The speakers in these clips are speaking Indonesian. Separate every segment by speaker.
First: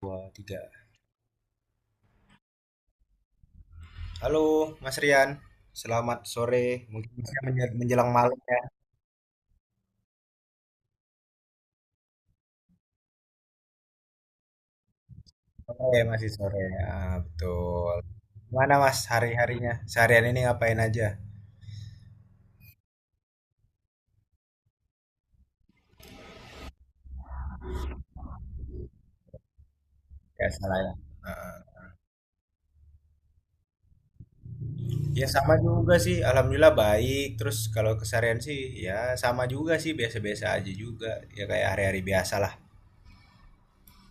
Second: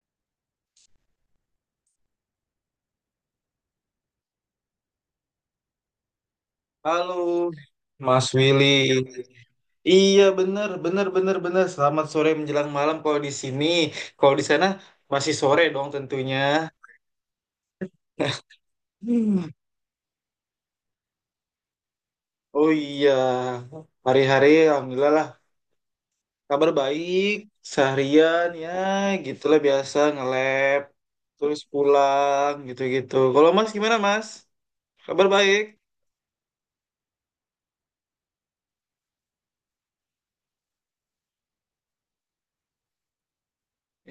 Speaker 1: Dua, tiga. Halo, Mas Rian. Selamat sore. Mungkin masih
Speaker 2: Halo,
Speaker 1: menjelang
Speaker 2: Mas
Speaker 1: malam ya.
Speaker 2: Willy. Iya, bener, bener, bener, bener. Selamat sore menjelang malam kalau di sini. Kalau di sana masih sore dong
Speaker 1: Sore, masih
Speaker 2: tentunya.
Speaker 1: sore. Ah, betul. Mana Mas
Speaker 2: Hmm.
Speaker 1: hari-harinya? Seharian ini ngapain aja?
Speaker 2: Oh iya, hari-hari alhamdulillah lah. Kabar baik, seharian ya gitulah biasa
Speaker 1: Ya, salah
Speaker 2: nge-lab,
Speaker 1: ya. Ah,
Speaker 2: terus pulang gitu-gitu. Kalau Mas gimana, Mas? Kabar
Speaker 1: ya sama
Speaker 2: baik?
Speaker 1: juga sih, alhamdulillah baik. Terus kalau keseharian sih ya sama juga sih, biasa-biasa aja juga. Ya kayak hari-hari biasa lah.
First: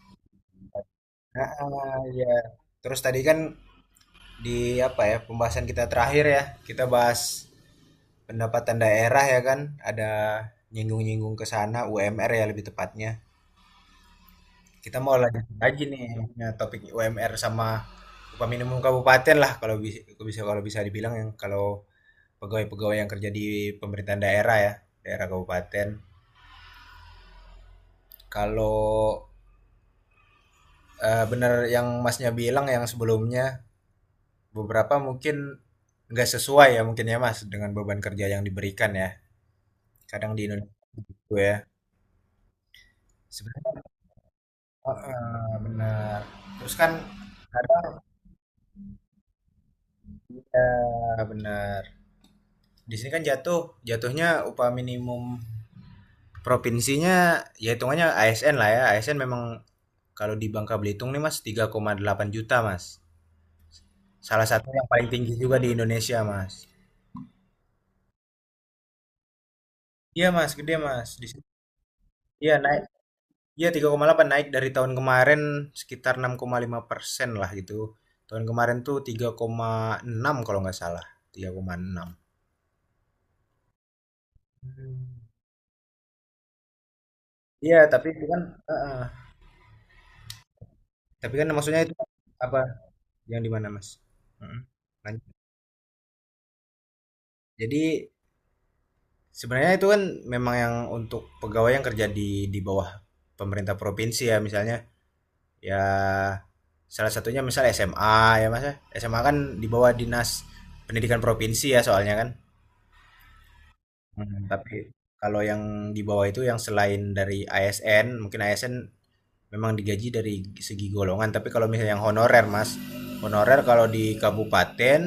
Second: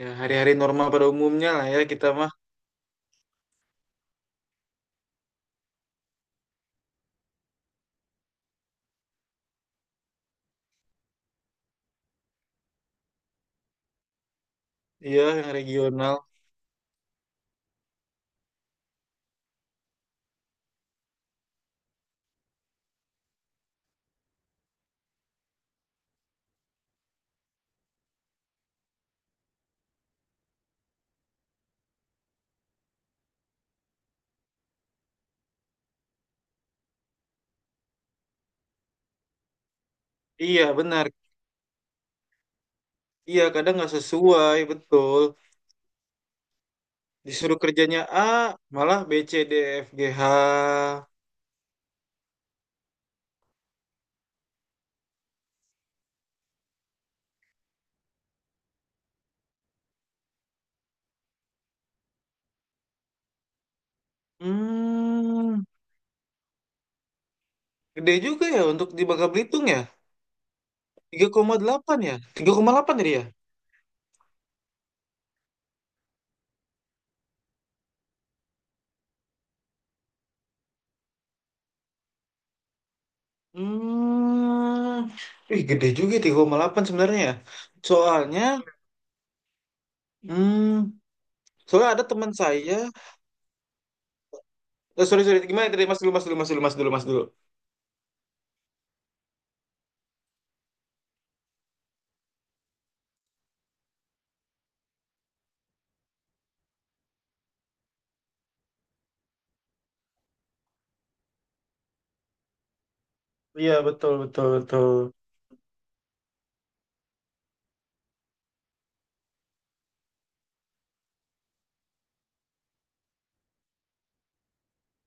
Speaker 2: Ya hari-hari normal pada umumnya
Speaker 1: Ah,
Speaker 2: lah ya
Speaker 1: ah,
Speaker 2: kita
Speaker 1: ya.
Speaker 2: mah.
Speaker 1: Terus tadi kan di apa ya pembahasan kita terakhir ya, kita bahas pendapatan daerah ya kan, ada nyinggung-nyinggung ke sana UMR ya lebih tepatnya. Kita mau
Speaker 2: Iya,
Speaker 1: lanjut
Speaker 2: yang
Speaker 1: lagi nih
Speaker 2: regional.
Speaker 1: ya, topik UMR sama upah minimum kabupaten lah kalau bisa bisa kalau bisa dibilang yang kalau pegawai-pegawai yang kerja di pemerintahan daerah ya, daerah kabupaten. Kalau bener yang Masnya bilang yang sebelumnya beberapa mungkin nggak sesuai ya mungkin ya Mas dengan beban kerja yang diberikan ya. Kadang di
Speaker 2: Iya,
Speaker 1: Indonesia
Speaker 2: benar.
Speaker 1: itu ya.
Speaker 2: Iya, kadang
Speaker 1: Sebenarnya
Speaker 2: nggak sesuai, betul.
Speaker 1: benar. Terus kan.
Speaker 2: Disuruh kerjanya A, malah B, C, D, F, G, H.
Speaker 1: Ah, benar. Di sini kan jatuhnya upah minimum provinsinya ya hitungannya ASN lah ya. ASN memang kalau di Bangka Belitung nih Mas 3,8 juta Mas. Salah satu yang paling tinggi juga
Speaker 2: Hmm,
Speaker 1: di Indonesia Mas.
Speaker 2: gede juga ya untuk di Bangka Belitung ya.
Speaker 1: Iya Mas, gede Mas. Di
Speaker 2: Tiga
Speaker 1: sini
Speaker 2: koma delapan ya?
Speaker 1: iya naik.
Speaker 2: 3,8 tadi ya?
Speaker 1: Iya 3,8 naik dari tahun kemarin sekitar 6,5% lah gitu. Tahun kemarin tuh 3,6 kalau nggak salah. 3,6.
Speaker 2: Hmm,
Speaker 1: Hmm.
Speaker 2: Ih, gede juga ya 3,8 sebenarnya ya.
Speaker 1: Iya, tapi itu kan
Speaker 2: Soalnya,
Speaker 1: eh, eh.
Speaker 2: hmm,
Speaker 1: tapi kan maksudnya
Speaker 2: soalnya
Speaker 1: itu
Speaker 2: ada teman
Speaker 1: apa,
Speaker 2: saya.
Speaker 1: yang di mana, Mas? Mhm.
Speaker 2: Sorry,
Speaker 1: Lanjut.
Speaker 2: sorry, gimana tadi? Mas dulu, mas dulu, mas dulu, mas dulu, mas dulu.
Speaker 1: Jadi sebenarnya itu kan memang yang untuk pegawai yang kerja di bawah pemerintah provinsi ya misalnya. Ya salah satunya misal SMA ya, Mas ya. SMA kan di bawah Dinas Pendidikan Provinsi ya soalnya kan.
Speaker 2: Iya, betul,
Speaker 1: Mhm,
Speaker 2: betul,
Speaker 1: tapi
Speaker 2: betul.
Speaker 1: kalau yang di bawah itu yang selain dari ASN, mungkin ASN memang digaji dari segi golongan tapi kalau misalnya yang honorer mas, honorer kalau di kabupaten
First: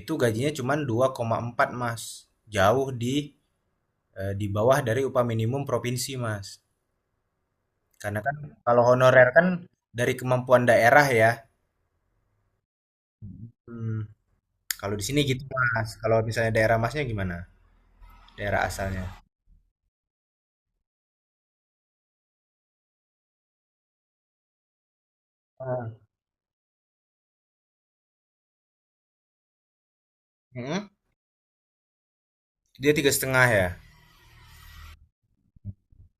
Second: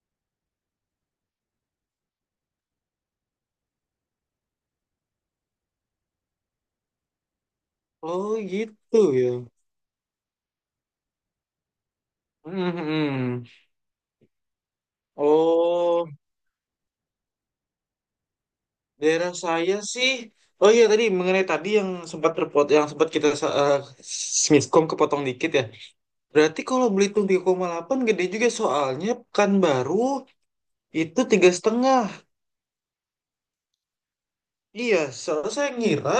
Speaker 1: itu gajinya cuma 2,4 mas, jauh di di bawah dari upah minimum provinsi mas karena
Speaker 2: Oh
Speaker 1: kan kalau
Speaker 2: gitu
Speaker 1: honorer
Speaker 2: ya.
Speaker 1: kan dari kemampuan daerah ya.
Speaker 2: Hmm, hmm, hmm.
Speaker 1: Hmm, kalau di sini gitu mas
Speaker 2: Oh.
Speaker 1: kalau misalnya daerah masnya gimana, daerah asalnya.
Speaker 2: Daerah saya sih. Oh iya, tadi mengenai tadi yang sempat kita eh, miskom, kepotong dikit ya.
Speaker 1: Ah.
Speaker 2: Berarti kalau Belitung 3,8 gede juga, soalnya Pekanbaru
Speaker 1: Mm-mm.
Speaker 2: itu tiga setengah.
Speaker 1: Dia tiga setengah ya.
Speaker 2: Iya, soalnya saya ngira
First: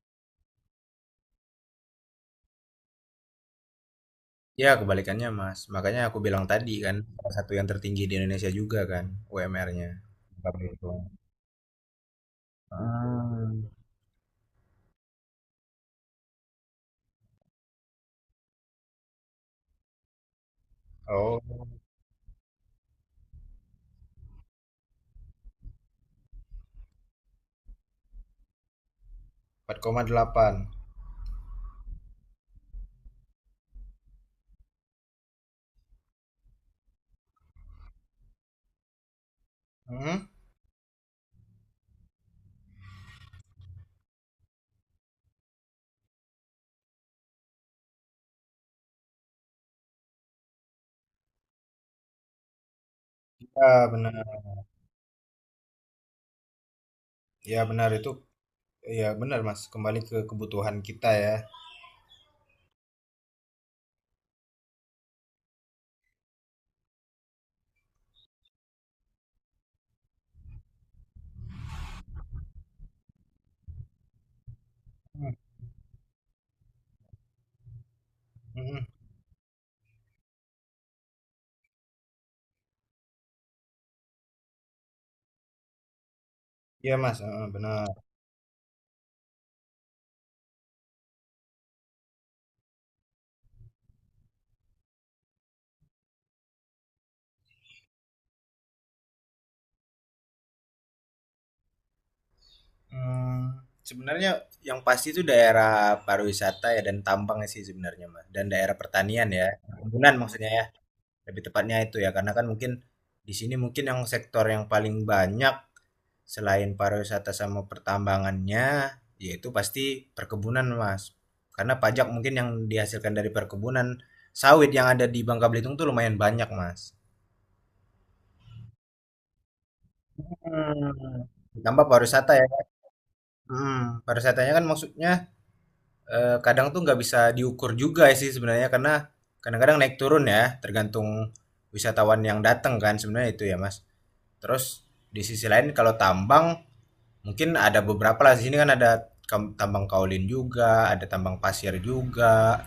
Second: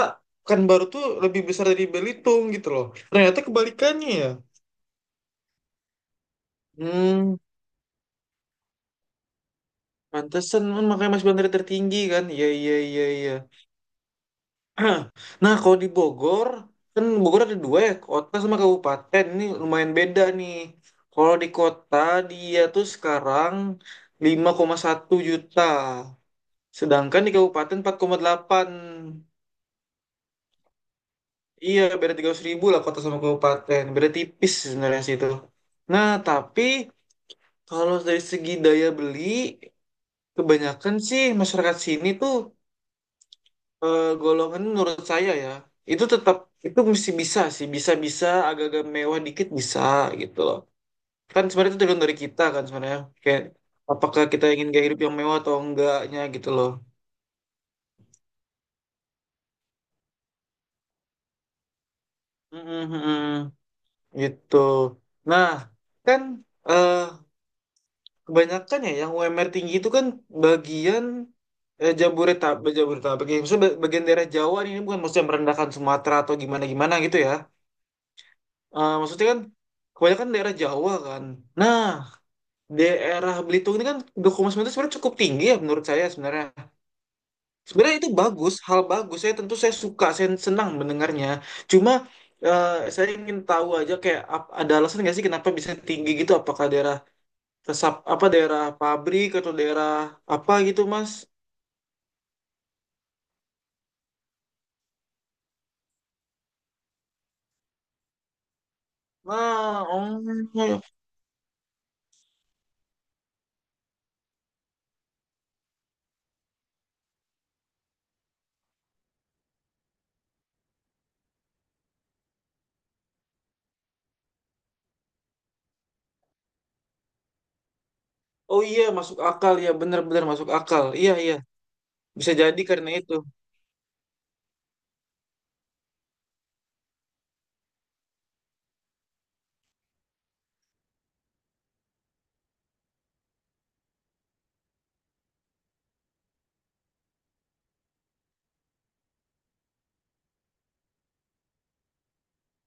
Speaker 2: Pekanbaru tuh lebih besar dari Belitung gitu loh. Ternyata kebalikannya ya.
Speaker 1: Ya, kebalikannya, Mas. Makanya aku bilang tadi kan, salah
Speaker 2: Hmm,
Speaker 1: satu yang tertinggi di Indonesia juga kan, UMR-nya. Berapa
Speaker 2: Pantesan,
Speaker 1: itu?
Speaker 2: makanya Mas Bandar tertinggi kan? Iya iya iya iya.
Speaker 1: Ah.
Speaker 2: Nah, kalau di Bogor, kan Bogor ada dua ya, kota sama kabupaten. Ini lumayan beda nih. Kalau
Speaker 1: Oh,
Speaker 2: di kota, dia tuh sekarang 5,1 juta. Sedangkan di kabupaten 4,8.
Speaker 1: 4,8.
Speaker 2: Iya, beda 300 ribu lah kota sama kabupaten. Beda tipis sebenarnya sih itu. Nah, tapi kalau dari segi daya beli,
Speaker 1: Mhm.
Speaker 2: kebanyakan sih masyarakat sini tuh, golongan menurut saya ya itu tetap, itu mesti bisa sih, bisa-bisa agak-agak mewah dikit bisa, gitu loh. Kan sebenarnya itu tergantung dari kita, kan sebenarnya kayak
Speaker 1: Ya,
Speaker 2: apakah
Speaker 1: benar.
Speaker 2: kita ingin gaya hidup yang mewah atau enggaknya gitu loh.
Speaker 1: Ya, benar itu. Ya, benar, Mas. Kembali ke kebutuhan kita ya.
Speaker 2: Mm-mm-mm. Gitu. Nah, kan eh kebanyakan ya yang UMR tinggi itu kan bagian, Jabodetabek, Jabodetabek ya. Maksudnya bagian daerah Jawa nih, ini bukan maksudnya
Speaker 1: Mhm.
Speaker 2: merendahkan Sumatera atau gimana-gimana gitu ya.
Speaker 1: Mhm.
Speaker 2: Maksudnya kan kebanyakan daerah Jawa kan. Nah, daerah Belitung ini kan dukungan itu sebenarnya cukup tinggi ya menurut saya sebenarnya.
Speaker 1: Iya, Mas. Heeh, benar.
Speaker 2: Sebenarnya itu bagus, hal bagus. Saya tentu saya suka, saya senang mendengarnya. Cuma saya ingin tahu aja, kayak ada alasan nggak sih kenapa bisa tinggi gitu? Apakah daerah resap apa daerah pabrik atau daerah apa gitu, Mas?
Speaker 1: Hmm, sebenarnya yang pasti itu daerah pariwisata ya dan tambang sih sebenarnya, Mas. Dan daerah pertanian ya.
Speaker 2: Nah,
Speaker 1: Perkebunan maksudnya ya.
Speaker 2: oh,
Speaker 1: Lebih tepatnya itu ya karena kan mungkin di sini mungkin yang sektor yang paling banyak selain pariwisata sama pertambangannya yaitu pasti perkebunan Mas karena pajak mungkin yang dihasilkan dari perkebunan sawit yang ada di Bangka Belitung tuh lumayan banyak Mas.
Speaker 2: oh iya, masuk akal ya, benar-benar masuk akal. Iya
Speaker 1: Hmm.
Speaker 2: iya,
Speaker 1: Ditambah pariwisata
Speaker 2: bisa
Speaker 1: ya.
Speaker 2: jadi karena itu.
Speaker 1: Pariwisatanya kan maksudnya kadang tuh nggak bisa diukur juga ya sih sebenarnya karena kadang-kadang naik turun ya tergantung wisatawan yang datang kan sebenarnya itu ya Mas. Terus di sisi lain kalau tambang mungkin ada beberapa lah di sini kan ada tambang kaolin juga, ada tambang pasir juga,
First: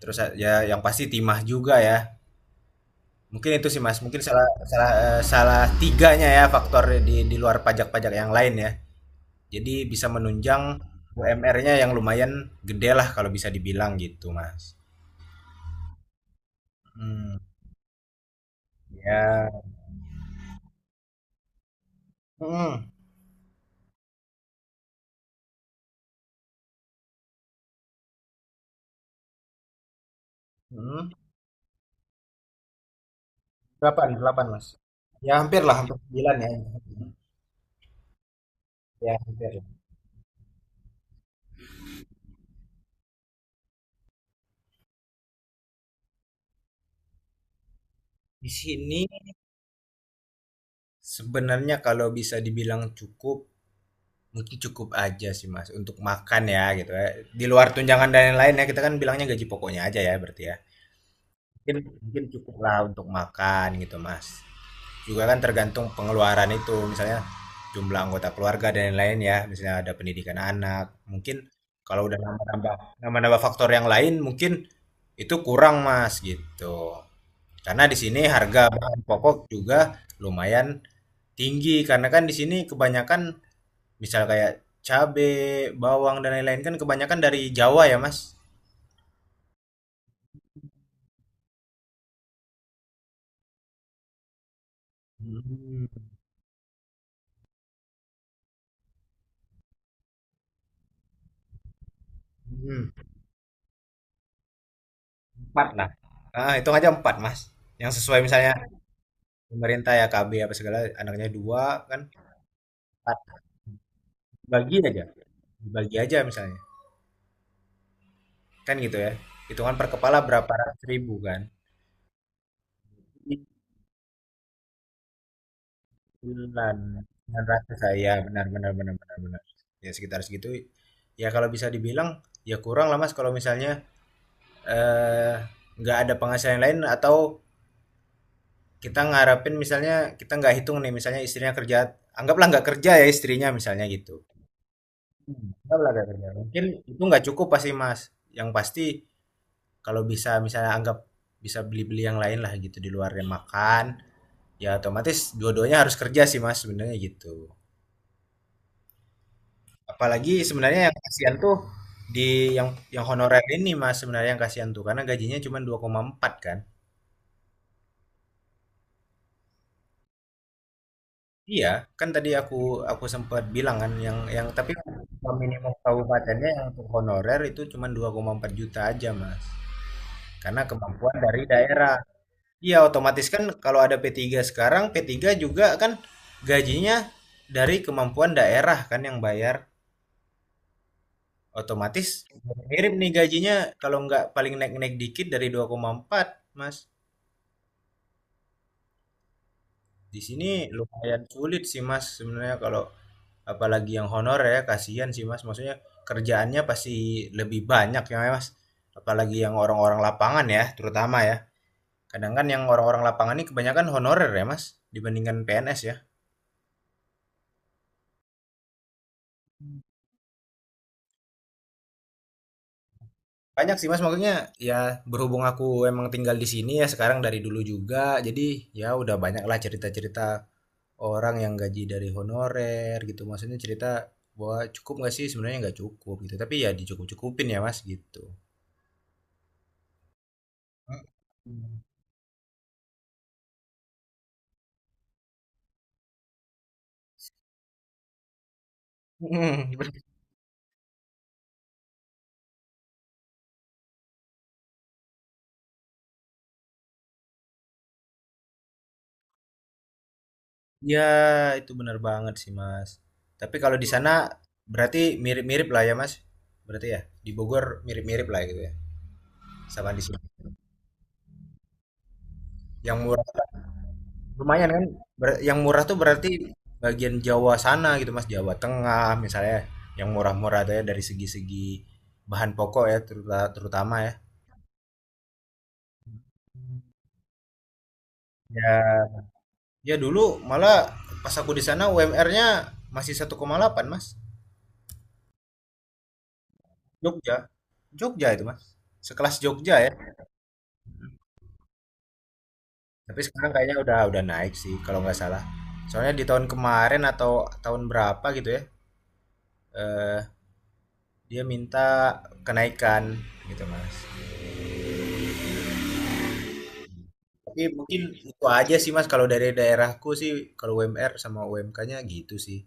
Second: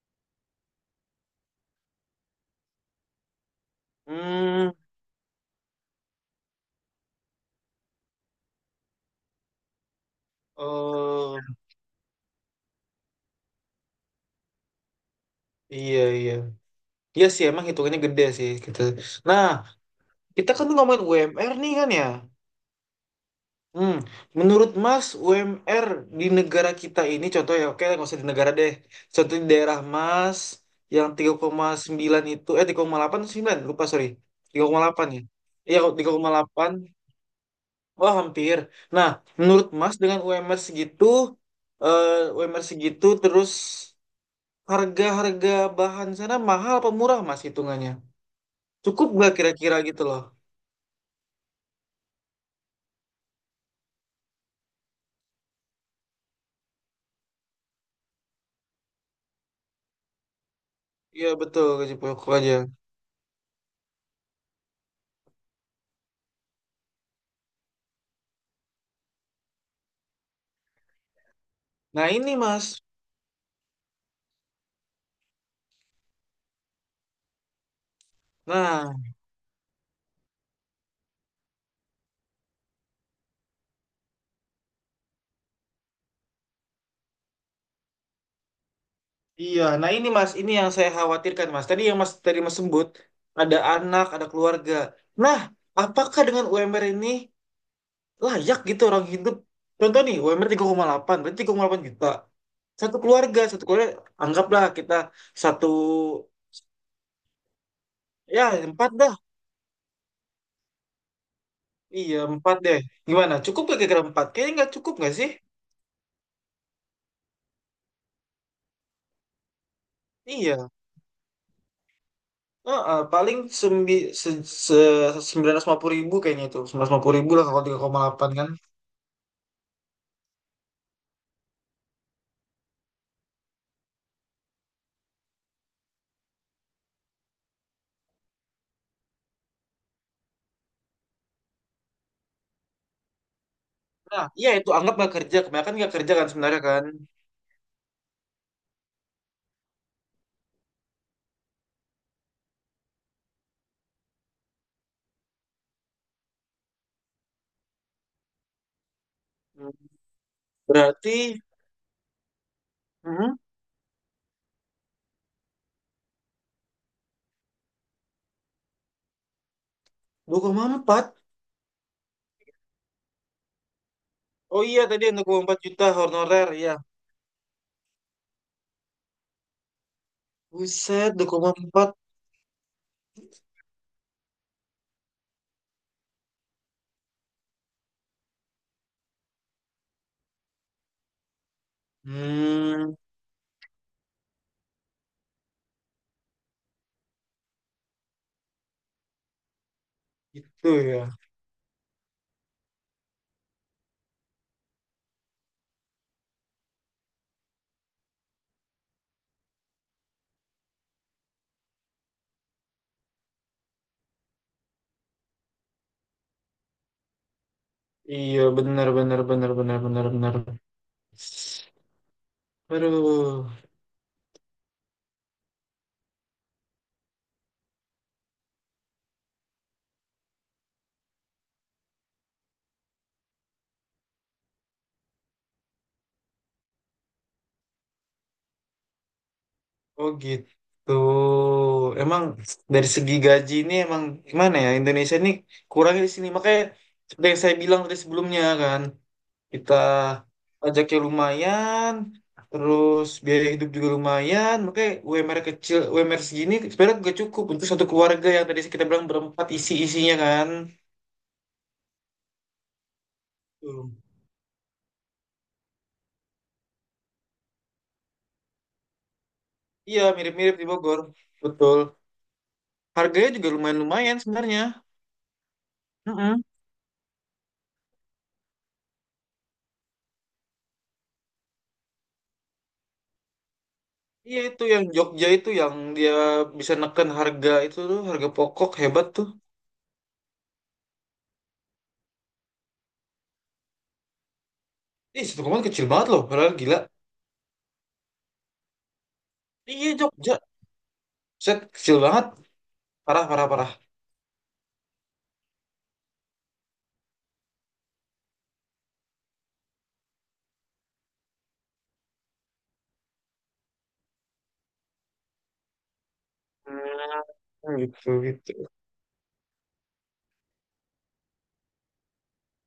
Speaker 1: terus ya yang pasti timah juga ya. Mungkin itu sih Mas, mungkin salah
Speaker 2: Hmm.
Speaker 1: salah eh, salah tiganya ya faktor di luar pajak-pajak yang lain ya. Jadi bisa menunjang
Speaker 2: Oh.
Speaker 1: UMR-nya yang lumayan gede lah kalau bisa dibilang gitu Mas.
Speaker 2: Iya, iya. Iya
Speaker 1: hmm
Speaker 2: sih, emang hitungannya gede sih gitu. Nah,
Speaker 1: Ya,
Speaker 2: kita kan ngomongin UMR nih kan ya.
Speaker 1: mhm
Speaker 2: Hmm, Menurut Mas, UMR di negara kita ini, contoh ya, oke nggak usah di negara deh. Contoh di daerah Mas,
Speaker 1: mhm,
Speaker 2: yang 3,9 itu, eh, 3,8 atau sembilan, lupa sorry.
Speaker 1: 8, 8,
Speaker 2: tiga
Speaker 1: Mas.
Speaker 2: koma delapan ya.
Speaker 1: Ya hampir lah
Speaker 2: Iya, kok,
Speaker 1: hampir
Speaker 2: tiga koma
Speaker 1: 9 ya.
Speaker 2: delapan Wah, hampir. Nah,
Speaker 1: Ya hampir lah.
Speaker 2: menurut Mas dengan UMR segitu, eh, UMR segitu, terus harga-harga bahan sana mahal apa murah Mas hitungannya?
Speaker 1: Di sini
Speaker 2: Cukup nggak kira-kira gitu loh?
Speaker 1: sebenarnya kalau bisa dibilang cukup, mungkin cukup aja sih, Mas, untuk makan ya gitu ya. Di luar tunjangan dan lain-lain ya, kita kan bilangnya gaji pokoknya aja ya berarti ya.
Speaker 2: Iya betul,
Speaker 1: Mungkin
Speaker 2: gaji
Speaker 1: mungkin
Speaker 2: pokok aja.
Speaker 1: cukup lah untuk makan gitu, Mas. Juga kan tergantung pengeluaran itu misalnya jumlah anggota keluarga dan lain-lain ya, misalnya ada pendidikan anak mungkin. Kalau
Speaker 2: Nah
Speaker 1: udah
Speaker 2: ini mas,
Speaker 1: nambah-nambah nambah-nambah faktor yang lain mungkin itu kurang mas gitu, karena di sini harga
Speaker 2: nah
Speaker 1: bahan pokok juga lumayan tinggi karena kan di sini kebanyakan misal kayak cabe bawang dan lain-lain kan kebanyakan dari Jawa ya mas.
Speaker 2: iya, nah ini mas, ini yang saya khawatirkan, mas. Tadi yang mas tadi mas sebut ada anak, ada keluarga. Nah,
Speaker 1: Hmm,
Speaker 2: apakah dengan UMR ini layak gitu orang hidup? Contoh nih, UMR delapan berarti 3,8 juta.
Speaker 1: hmm.
Speaker 2: Satu keluarga, anggaplah kita satu,
Speaker 1: Empat lah, hitung aja empat mas yang sesuai
Speaker 2: ya
Speaker 1: misalnya
Speaker 2: empat dah.
Speaker 1: pemerintah ya, KB apa segala anaknya dua kan,
Speaker 2: Iya, empat deh.
Speaker 1: empat.
Speaker 2: Gimana? Cukup gak kira-kira empat? Kayaknya nggak
Speaker 1: Bagi
Speaker 2: cukup
Speaker 1: aja
Speaker 2: nggak sih?
Speaker 1: Dibagi aja misalnya kan gitu ya, hitungan per kepala berapa
Speaker 2: Iya.
Speaker 1: ratus ribu kan,
Speaker 2: Heeh, paling sembi, se, se, 950 ribu kayaknya itu.
Speaker 1: bulan.
Speaker 2: 950 ribu
Speaker 1: Dengan
Speaker 2: lah kalau
Speaker 1: rasa
Speaker 2: tiga koma
Speaker 1: saya
Speaker 2: delapan
Speaker 1: benar
Speaker 2: kan.
Speaker 1: benar benar benar benar, ya sekitar segitu ya kalau bisa dibilang. Ya kurang lah mas kalau misalnya eh nggak ada penghasilan lain, atau kita ngarapin misalnya, kita nggak hitung nih misalnya istrinya kerja, anggaplah nggak kerja ya istrinya misalnya gitu.
Speaker 2: Nah, iya itu anggap nggak kerja.
Speaker 1: Hmm.
Speaker 2: Kebanyakan
Speaker 1: Enggak lah,
Speaker 2: nggak kerja kan
Speaker 1: enggak.
Speaker 2: sebenarnya
Speaker 1: Mungkin
Speaker 2: kan.
Speaker 1: itu nggak cukup pasti Mas. Yang pasti kalau bisa misalnya anggap bisa beli-beli yang lain lah gitu di luar yang makan, ya otomatis dua-duanya harus kerja sih mas sebenarnya gitu.
Speaker 2: Hmm.
Speaker 1: Apalagi sebenarnya yang
Speaker 2: Berarti
Speaker 1: kasihan tuh di yang
Speaker 2: hmm,
Speaker 1: honorer ini mas, sebenarnya yang kasihan tuh karena gajinya cuma dua koma empat kan.
Speaker 2: 2,4.
Speaker 1: Iya, kan tadi aku sempat bilang kan yang
Speaker 2: Oh
Speaker 1: tapi
Speaker 2: iya, tadi yang dua koma empat
Speaker 1: minimum
Speaker 2: juta
Speaker 1: kabupatennya
Speaker 2: honorer.
Speaker 1: yang
Speaker 2: Iya.
Speaker 1: untuk honorer itu cuma 2,4 juta aja mas, karena
Speaker 2: Buset
Speaker 1: kemampuan dari
Speaker 2: 2,4.
Speaker 1: daerah. Iya, otomatis kan kalau ada p tiga sekarang, p tiga juga kan gajinya dari kemampuan daerah kan yang bayar. Otomatis mirip
Speaker 2: Hmm,
Speaker 1: nih gajinya, kalau nggak paling naik-naik dikit dari 2,4, Mas. Di sini
Speaker 2: Gitu ya.
Speaker 1: lumayan sulit sih, Mas, sebenarnya kalau apalagi yang honor ya, kasihan sih, Mas. Maksudnya kerjaannya pasti lebih banyak ya, Mas. Apalagi yang orang-orang lapangan ya, terutama ya. Kadang kan yang orang-orang lapangan ini kebanyakan honorer ya, Mas, dibandingkan PNS ya.
Speaker 2: Iya benar benar benar benar benar benar. Aduh.
Speaker 1: Banyak sih Mas, maksudnya ya berhubung aku emang tinggal di sini ya sekarang dari dulu juga, jadi ya udah banyak lah cerita-cerita orang yang gaji dari honorer gitu. Maksudnya cerita bahwa cukup nggak sih? Sebenarnya nggak cukup gitu, tapi ya dicukup-cukupin ya Mas gitu.
Speaker 2: Oh gitu. Emang dari segi gaji ini, emang gimana ya Indonesia ini kurangnya di sini, makanya seperti yang saya bilang tadi sebelumnya kan kita pajaknya lumayan, terus biaya hidup juga lumayan, makanya UMR kecil, UMR segini sebenarnya gak cukup untuk satu keluarga yang tadi kita bilang berempat isi-isinya kan.
Speaker 1: Ya itu benar banget sih Mas. Tapi kalau di
Speaker 2: Betul.
Speaker 1: sana berarti mirip-mirip lah ya Mas. Berarti ya di Bogor mirip-mirip lah gitu ya sama di
Speaker 2: Iya
Speaker 1: sini.
Speaker 2: mirip-mirip di Bogor, betul.
Speaker 1: Yang murah.
Speaker 2: Harganya juga lumayan-lumayan sebenarnya.
Speaker 1: Lumayan kan? Yang murah tuh berarti
Speaker 2: Mm-mm.
Speaker 1: bagian Jawa sana gitu Mas, Jawa Tengah misalnya. Yang murah-murah tuh ya dari segi-segi bahan pokok ya terutama ya.
Speaker 2: Iya itu yang Jogja itu yang dia bisa neken harga itu tuh, harga pokok hebat
Speaker 1: Ya,
Speaker 2: tuh.
Speaker 1: ya dulu malah pas aku di sana UMR-nya masih 1,8 Mas.
Speaker 2: Ih, satu koma kecil banget loh, padahal gila.
Speaker 1: Jogja, Jogja itu Mas. Sekelas Jogja ya.
Speaker 2: Iya Jogja, set kecil banget,
Speaker 1: Tapi
Speaker 2: parah parah
Speaker 1: sekarang
Speaker 2: parah.
Speaker 1: kayaknya udah naik sih kalau nggak salah. Soalnya di tahun kemarin atau tahun berapa gitu ya, eh, dia minta kenaikan gitu Mas. Tapi
Speaker 2: Hmm,
Speaker 1: mungkin
Speaker 2: Gitu
Speaker 1: itu
Speaker 2: gitu.
Speaker 1: aja sih Mas kalau dari daerahku sih, kalau UMR sama UMK-nya gitu sih.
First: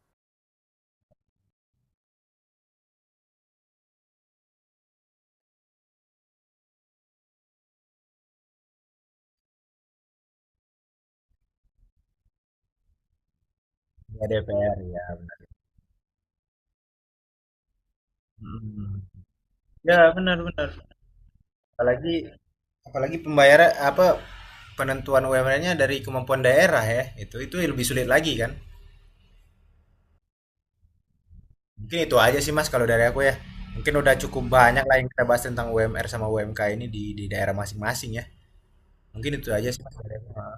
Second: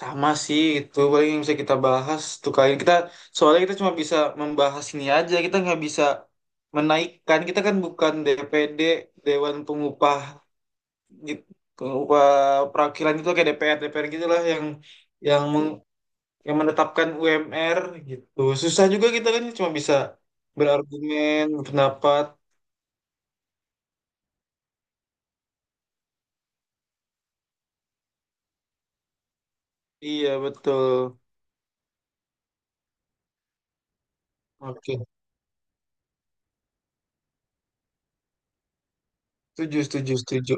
Speaker 2: Sama sih, itu paling yang bisa kita bahas tuh kali ini. Kita soalnya kita cuma bisa membahas ini aja, kita nggak bisa menaikkan, kita kan bukan DPD, Dewan Pengupah gitu, pengupah perwakilan itu kayak DPR DPR
Speaker 1: Ya
Speaker 2: gitulah
Speaker 1: DPR ya benar.
Speaker 2: yang meng yang menetapkan UMR gitu. Susah
Speaker 1: Mm.
Speaker 2: juga, kita kan cuma bisa
Speaker 1: Ya benar-benar.
Speaker 2: berargumen,
Speaker 1: Apalagi
Speaker 2: pendapat.
Speaker 1: apalagi pembayaran apa penentuan UMR-nya dari kemampuan daerah ya. Itu lebih sulit lagi kan.
Speaker 2: Iya, betul.
Speaker 1: Mungkin itu aja sih Mas kalau dari aku ya. Mungkin udah cukup banyak lah
Speaker 2: Oke.
Speaker 1: yang kita bahas tentang UMR sama UMK ini di daerah masing-masing ya. Mungkin itu aja
Speaker 2: Setuju,
Speaker 1: sih Mas,
Speaker 2: setuju,
Speaker 1: dari aku.
Speaker 2: setuju.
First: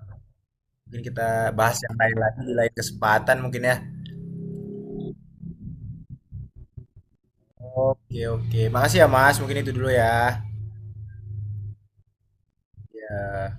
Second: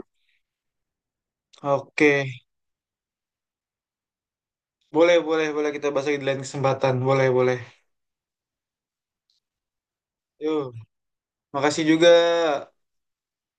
Speaker 1: Mungkin kita bahas yang lain
Speaker 2: Oke.
Speaker 1: lagi di lain kesempatan mungkin ya.
Speaker 2: Boleh, boleh, boleh kita bahas lagi di lain kesempatan. Boleh, boleh.
Speaker 1: Oke, oke. Makasih ya Mas. Mungkin itu dulu ya.
Speaker 2: Yuk, makasih juga.
Speaker 1: Ya.